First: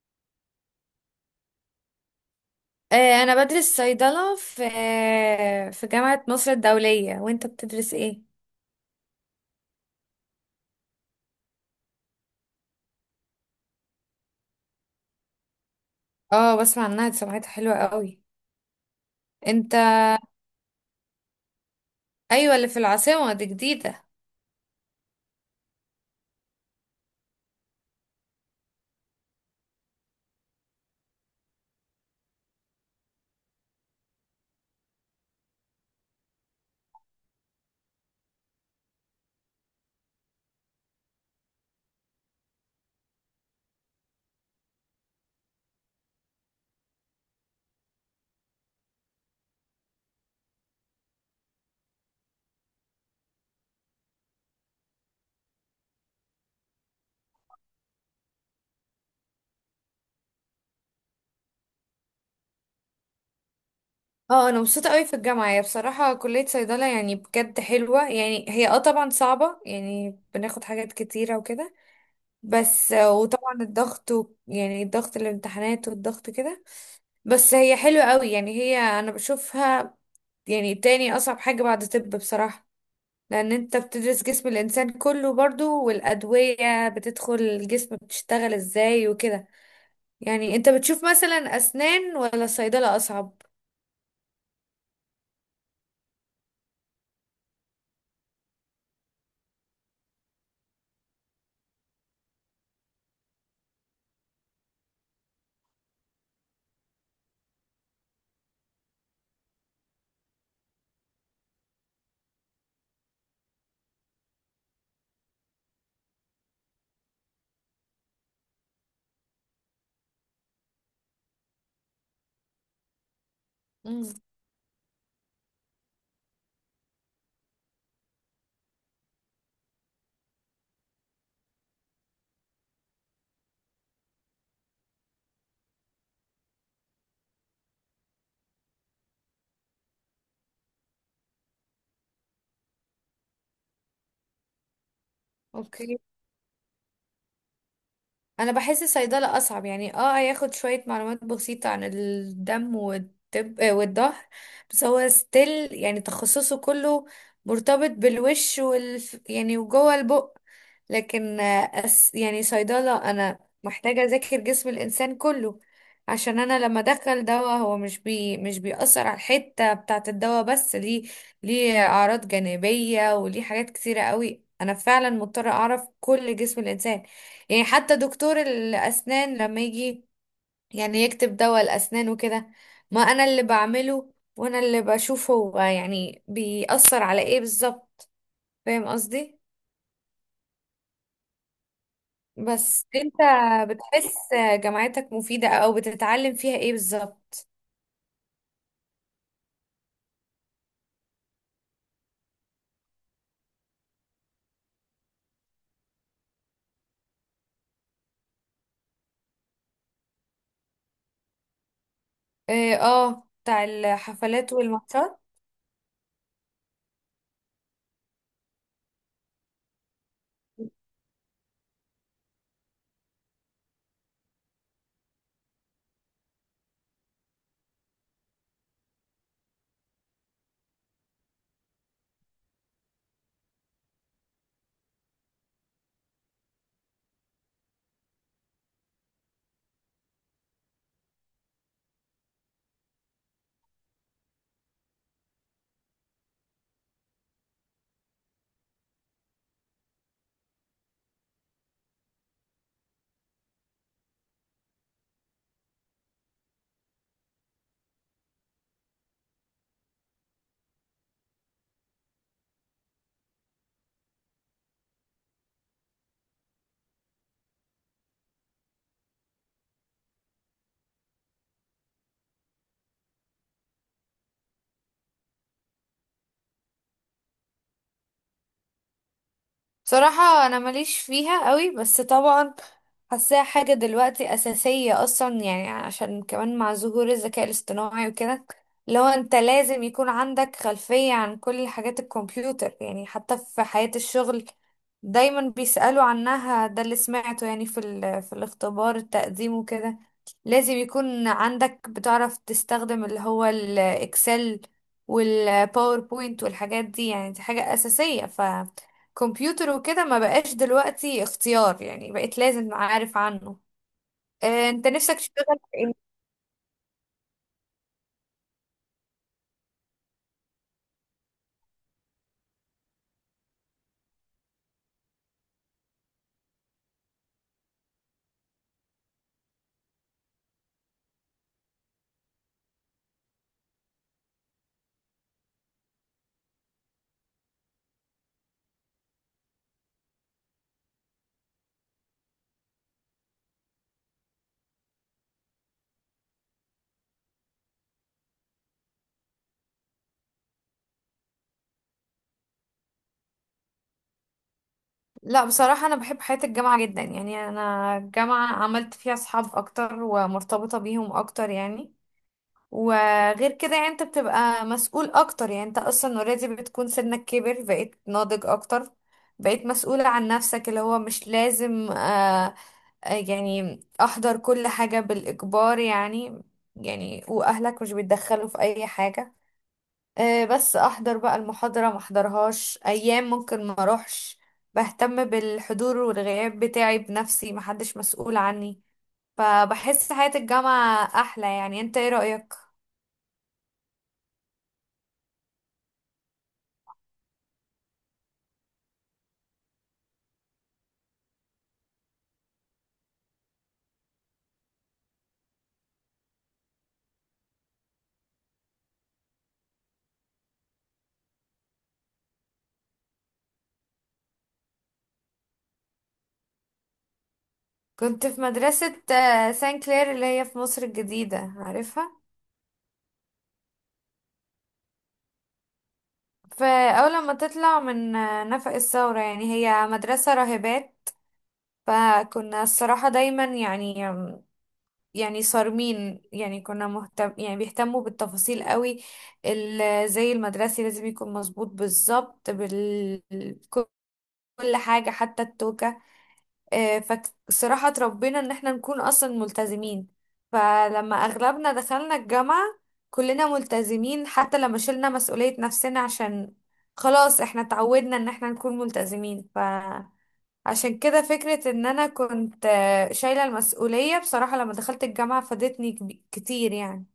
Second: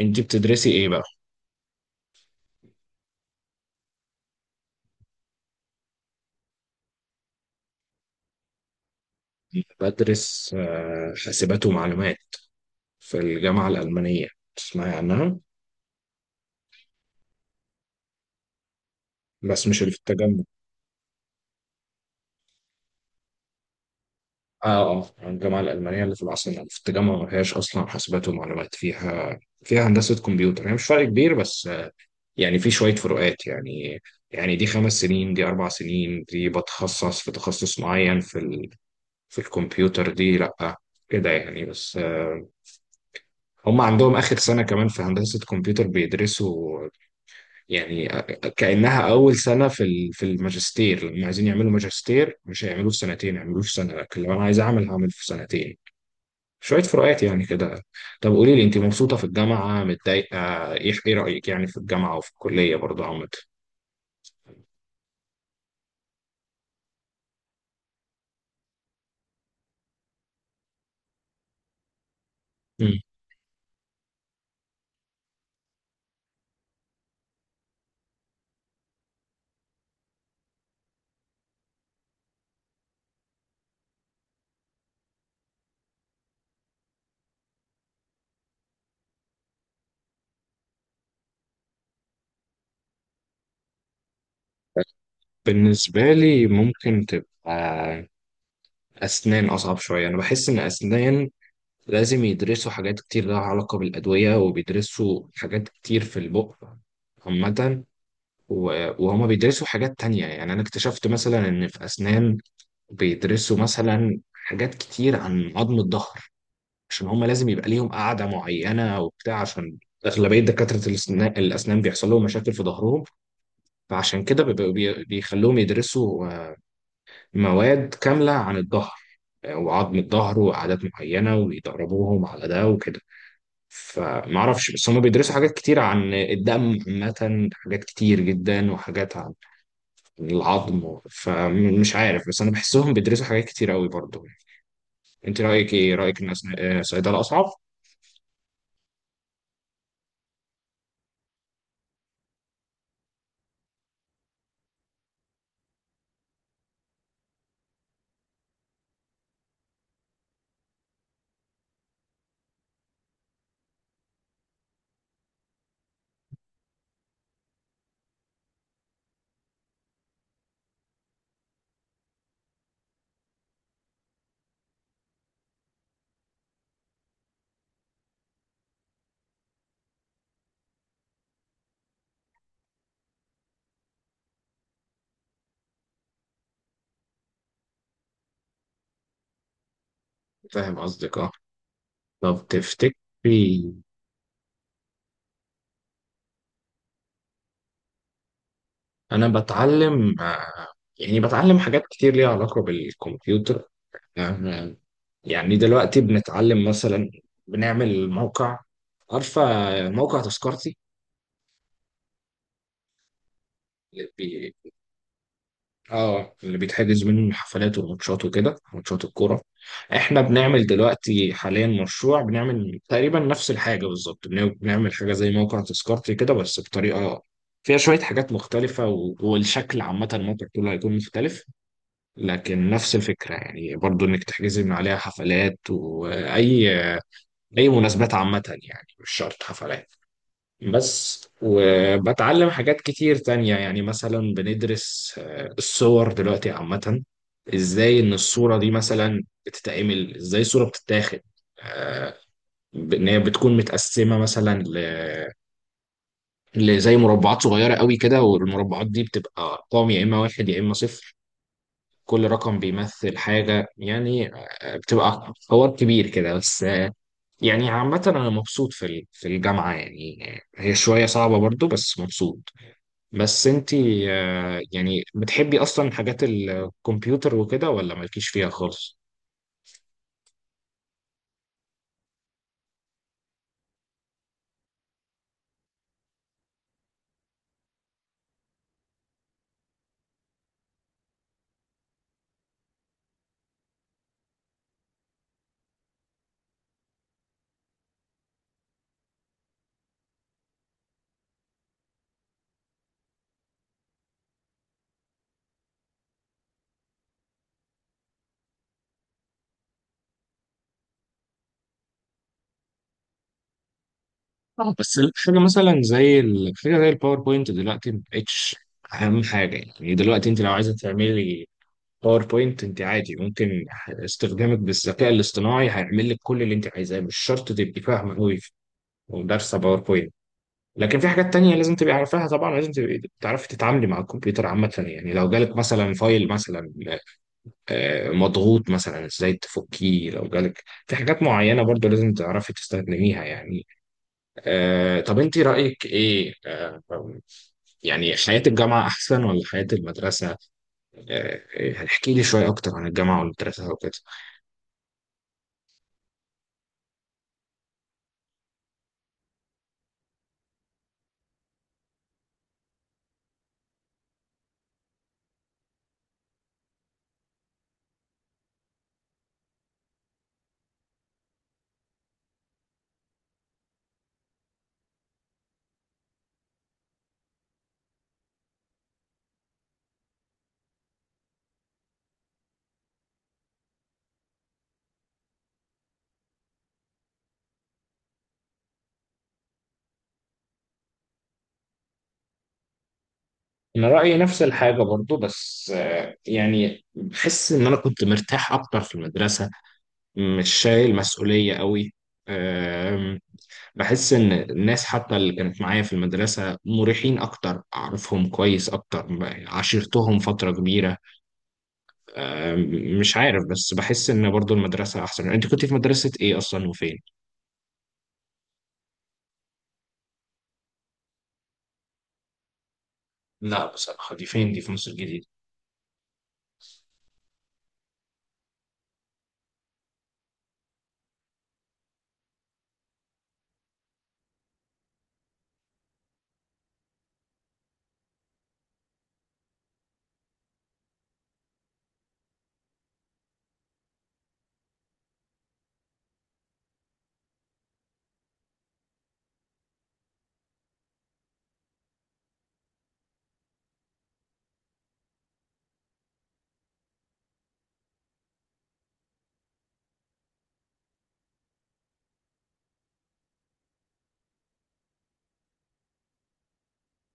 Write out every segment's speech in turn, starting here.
انت بتدرسي ايه بقى؟ آه، انا بدرس صيدلة في جامعة مصر الدولية. وانت بتدرس ايه؟ بدرس حاسبات ومعلومات في الجامعة الألمانية. تسمعي عنها؟ اه، بسمع عنها، دي سمعتها حلوة قوي. بس انت مش اللي في التجمع. ايوه، اللي في العاصمة دي جديدة. اه، اه، الجامعة الألمانية اللي في العاصمة في التجمع ما فيهاش أصلا حاسبات ومعلومات فيها. فيها هندسة كمبيوتر، هي مش فرق كبير، بس يعني في شوية فروقات يعني. يعني دي 5 سنين، دي 4 سنين، دي بتخصص في تخصص معين في الكمبيوتر، دي لأ كده يعني، بس هم عندهم آخر سنة كمان في هندسة كمبيوتر بيدرسوا، يعني كأنها أول سنة في الماجستير، لما عايزين يعملوا ماجستير مش هيعملوه في سنتين، هيعملوه في سنة، لكن لو أنا عايز أعمل هعمل في سنتين. شوية فروقات يعني كده. طب قولي لي، أنت مبسوطة في الجامعة، متضايقة، إيه؟ إيه رأيك يعني في الجامعة وفي الكلية برضه عامة؟ اه، انا مبسوطة قوي في الجامعة. هي بصراحة كلية صيدلة يعني بجد حلوة. يعني هي، اه، طبعا صعبة، يعني بناخد حاجات كتيرة وكده. بس مم. وطبعا الضغط يعني الضغط، الامتحانات والضغط كده. بس هي حلوة قوي يعني. هي انا بشوفها يعني تاني اصعب حاجة بعد طب بصراحة. لان انت بتدرس جسم الانسان كله برضو، والادوية بتدخل الجسم بتشتغل ازاي وكده. يعني انت بتشوف مثلا اسنان ولا صيدلة اصعب؟ بالنسبة لي، ممكن تبقى أسنان أصعب شوية، أنا بحس إن أسنان لازم يدرسوا حاجات كتير لها علاقة بالأدوية، وبيدرسوا حاجات كتير في البق عامة. وهما بيدرسوا حاجات تانية، يعني أنا اكتشفت مثلا إن في أسنان بيدرسوا مثلا حاجات كتير عن عظم الظهر، عشان هما لازم يبقى ليهم قاعدة معينة وبتاع، عشان أغلبية دكاترة الأسنان بيحصل لهم مشاكل في ظهرهم. امم. فعشان كده بيخلوهم يدرسوا مواد كاملة عن الظهر، وعظم الظهر وعادات معينة، ويدربوهم على ده وكده. فمعرفش، بس هما بيدرسوا حاجات كتير عن الدم عامة، حاجات كتير جدا وحاجات العظم، فمش عارف، بس انا بحسهم بيدرسوا حاجات كتير قوي برضو. انت رايك ايه، اوكي. رايك ان صيدله اصعب؟ انا بحس الصيدله اصعب. يعني اه هياخد شويه معلومات بسيطه عن الدم والطب والظهر. بس هو ستيل يعني تخصصه كله مرتبط بالوش يعني وجوه البق. لكن آه، أس يعني صيدله انا محتاجه اذاكر جسم الانسان كله. عشان انا لما ادخل دواء، هو مش بيأثر على الحته بتاعه الدواء بس، ليه اعراض جانبيه وليه حاجات كتيره قوي. انا فعلا مضطره اعرف كل جسم الانسان. يعني حتى دكتور الأسنان لما يجي يعني يكتب دواء الأسنان وكده، ما أنا اللي بعمله، وأنا اللي بشوف هو يعني بيأثر على إيه بالظبط. فاهم قصدي؟ فاهم قصدك، اه. طب بس أنت تفتكري. بتحس جامعتك مفيدة، أو بتتعلم فيها إيه بالظبط؟ انا بتعلم يعني بتعلم حاجات كتير ليها علاقه بالكمبيوتر، آه، يعني دلوقتي بنتعلم مثلا، بنعمل موقع، عارفه موقع تذكرتي؟ إيه، آه، بتاع الحفلات والماتشات. اه، اللي بيتحجز منه الحفلات والماتشات وكده، ماتشات الكوره. احنا بنعمل دلوقتي حاليا مشروع، بنعمل تقريبا نفس الحاجه بالظبط، بنعمل حاجه زي موقع تذكرتي كده، بس بطريقه فيها شويه حاجات مختلفه، والشكل عامه الموقع كله هيكون مختلف، لكن نفس الفكره يعني، برضو انك تحجزي من عليها حفلات، واي اي مناسبات عامه، يعني مش شرط حفلات بس. وبتعلم حاجات كتير تانية، يعني مثلا بندرس الصور دلوقتي عامة، ازاي ان الصورة دي مثلا بتتعمل، ازاي الصورة بتتاخد، آه، ان هي بتكون متقسمة مثلا لزي مربعات صغيرة قوي كده، والمربعات دي بتبقى ارقام، يا اما واحد يا اما صفر، كل رقم بيمثل حاجة، يعني بتبقى حوار كبير كده. بس يعني عامة أنا مبسوط في الجامعة يعني، هي شوية صعبة برضو، بس مبسوط. بس انتي يعني بتحبي اصلا حاجات الكمبيوتر وكده، ولا مالكيش فيها خالص؟ بصراحة أنا ماليش فيها قوي، بس طبعا حاساها حاجة دلوقتي أساسية أصلا. يعني عشان كمان مع ظهور الذكاء الاصطناعي وكده، لو أنت لازم يكون عندك خلفية عن كل حاجات الكمبيوتر. يعني حتى في حياة الشغل دايما بيسألوا عنها، ده اللي سمعته يعني في الاختبار التقديم وكده. لازم يكون عندك، بتعرف تستخدم اللي هو الإكسل والباوربوينت والحاجات دي. يعني دي حاجة أساسية، كمبيوتر وكده ما بقاش دلوقتي اختيار. يعني بقيت لازم عارف عنه. اه، انت بس نفسك حاجه تشتغل في مثلا ايه؟ حاجه زي الباوربوينت دلوقتي مبقتش اهم حاجه. يعني دلوقتي انت لو عايزه تعملي باوربوينت، انت عادي ممكن استخدامك بالذكاء الاصطناعي هيعمل لك كل اللي انت عايزاه، مش شرط تبقي فاهمه قوي ودارسه باوربوينت. لكن في حاجات تانية لازم تبقي عارفاها، طبعا لازم تبقي تعرفي تتعاملي مع الكمبيوتر عامة، يعني لو جالك مثلا فايل مثلا مضغوط، مثلا ازاي تفكيه، لو جالك في حاجات معينة برضو لازم تعرفي تستخدميها يعني. طب انت رأيك ايه، يعني حياة الجامعة احسن ولا حياة المدرسة؟ آه، احكي لي شوية اكتر عن الجامعة والمدرسة وكده. لا، بصراحة انا بحب حياة الجامعة جدا. يعني انا الجامعة عملت فيها اصحاب اكتر، ومرتبطة بيهم اكتر يعني. وغير كده يعني انت بتبقى مسؤول اكتر. يعني انت اصلا اوريدي بتكون سنك كبر، بقيت ناضج اكتر، بقيت مسؤولة عن نفسك. اللي هو مش لازم يعني احضر كل حاجة بالاجبار يعني. يعني واهلك مش بيتدخلوا في اي حاجة. بس احضر بقى المحاضرة، ما احضرهاش ايام، ممكن ما اروحش. بهتم بالحضور والغياب بتاعي بنفسي، محدش مسؤول عني. فبحس حياة الجامعة احلى. يعني انت ايه رأيك؟ انا رأيي نفس الحاجة برضو، بس يعني بحس ان انا كنت مرتاح اكتر في المدرسة، مش شايل مسؤولية قوي، بحس ان الناس حتى اللي كانت معايا في المدرسه مريحين اكتر، اعرفهم كويس اكتر، عاشرتهم فتره كبيره. أم، مش عارف، بس بحس ان برضو المدرسه احسن. انت كنت في مدرسه ايه اصلا، وفين؟ كنت في مدرسة سان كلير، اللي هي في مصر الجديدة، عارفها؟ لا بصراحه، دي فين؟ دي في مصر الجديده؟ فاول لما تطلع من نفق الثورة. يعني هي مدرسة راهبات، فكنا الصراحة دايما يعني، يعني صارمين. يعني كنا مهتم، يعني بيهتموا بالتفاصيل قوي. زي المدرسي لازم يكون مظبوط بالظبط كل حاجة، حتى التوكة. آه، فصراحة اتربينا ان احنا نكون اصلا ملتزمين. فلما اغلبنا دخلنا الجامعة كلنا ملتزمين، حتى لما شلنا مسؤولية نفسنا، عشان خلاص احنا اتعودنا ان احنا نكون ملتزمين. عشان كده فكرة ان انا كنت شايلة المسؤولية بصراحة لما دخلت الجامعة، فادتني كتير يعني.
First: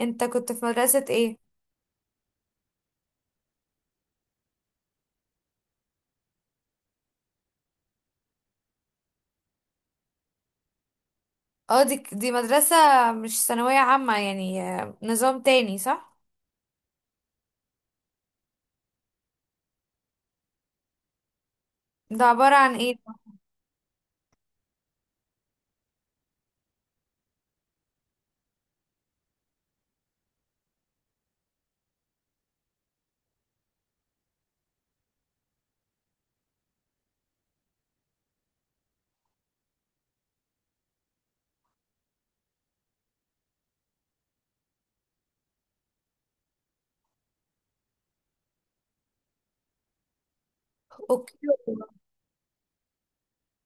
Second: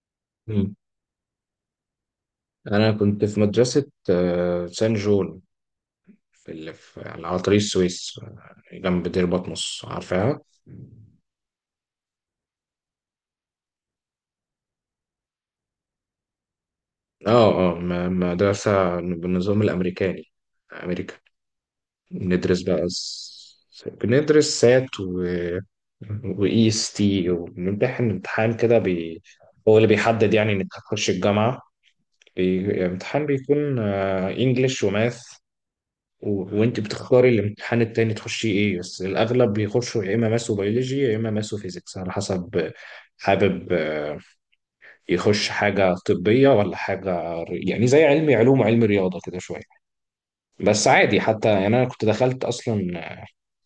انت كنت في مم. مدرسة ايه؟ انا كنت في مدرسه سان جول، في اللي في على طريق السويس، جنب دير بطمس، عارفاها؟ اه، دي مدرسة مش ثانوية عامة يعني، نظام تاني، صح؟ اه، اه، مدرسه بالنظام الامريكاني، امريكان. ده عبارة ندرس عن بقى ايه؟ بندرس سات وEST، وبنمتحن امتحان كده، هو اللي بيحدد يعني إنك هتخش الجامعة، امتحان بيكون انجلش وماث، وانت بتختاري الامتحان التاني تخشي ايه، بس الأغلب بيخشوا يا إما ماث وبيولوجي يا إما ماث وفيزيكس، على حسب حابب يخش حاجة طبية ولا حاجة يعني زي علمي علوم وعلم رياضة كده شوية، بس عادي اوكي. حتى، يعني انا كنت دخلت اصلا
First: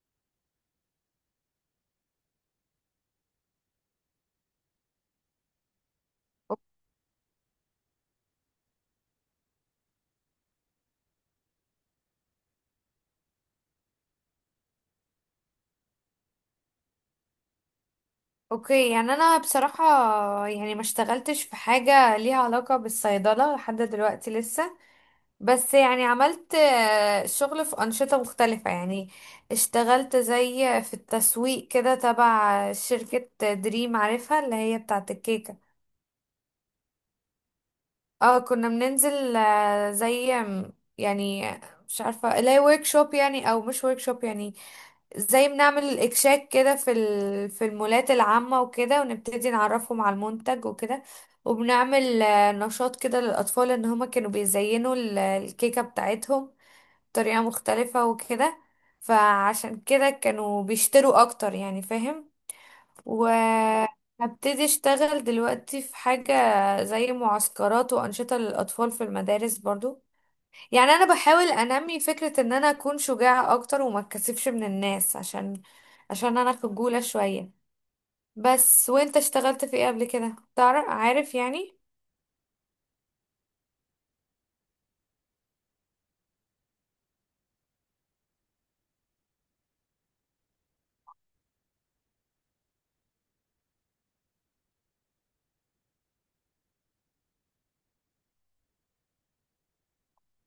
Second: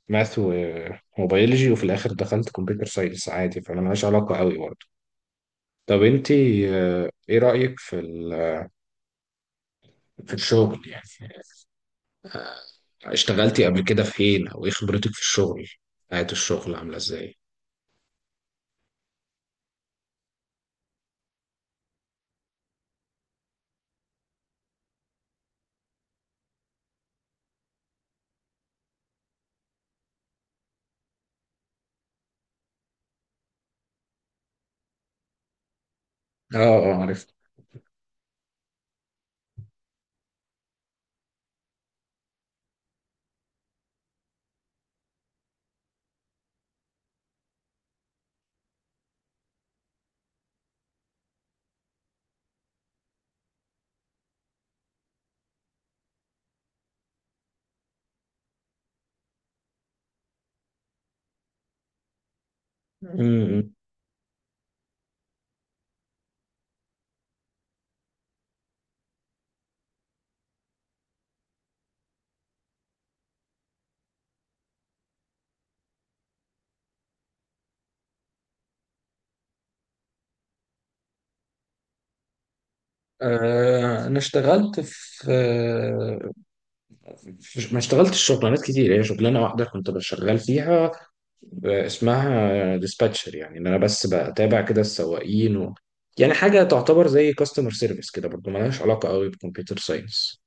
ماث وبيولوجي وفي الاخر دخلت كمبيوتر ساينس عادي، فانا ملهاش علاقه قوي برضه. طب انت ايه رايك في الشغل يعني، اشتغلتي قبل كده فين، او ايه خبرتك في الشغل، حياه الشغل عامله ازاي؟ اوكي، يعني انا بصراحة يعني ما اشتغلتش في حاجة ليها علاقة بالصيدلة لحد دلوقتي لسه. بس يعني عملت شغل في أنشطة مختلفة. يعني اشتغلت زي في التسويق كده، تبع شركة دريم، عارفها اللي هي بتاعة الكيكة. اه، اه، عرفت. اه كنا بننزل زي يعني، مش عارفة اللي هي ورك شوب يعني، او مش ورك شوب يعني. زي بنعمل اكشاك كده في المولات العامة وكده، ونبتدي نعرفهم على المنتج وكده. وبنعمل نشاط كده للأطفال ان هما كانوا بيزينوا الكيكة بتاعتهم طريقة مختلفة وكده. فعشان كده كانوا بيشتروا اكتر يعني، فاهم. امم. وهبتدي اشتغل دلوقتي في حاجة زي معسكرات وانشطة للاطفال في المدارس برضو. يعني انا بحاول انمي فكرة ان انا اكون شجاعة اكتر وما اتكسفش من الناس، عشان انا خجولة شوية. بس، وانت اشتغلت في ايه قبل كده؟ تعرف عارف يعني. انا اشتغلت في ما اشتغلتش شغلانات كتير، هي شغلانه واحده كنت بشتغل فيها، اسمها ديسباتشر، يعني ان انا بس بتابع كده السواقين، يعني حاجه تعتبر زي كاستمر سيرفيس كده، برضو ملهاش علاقه قوي بكمبيوتر ساينس.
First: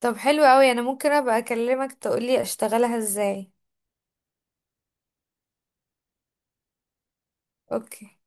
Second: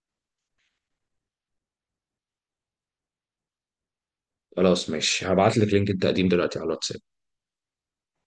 طب حلو قوي، انا ممكن ابقى اكلمك تقولي اشتغلها ازاي. خلاص ماشي، هبعت لك لينك التقديم دلوقتي على الواتساب. اوكي.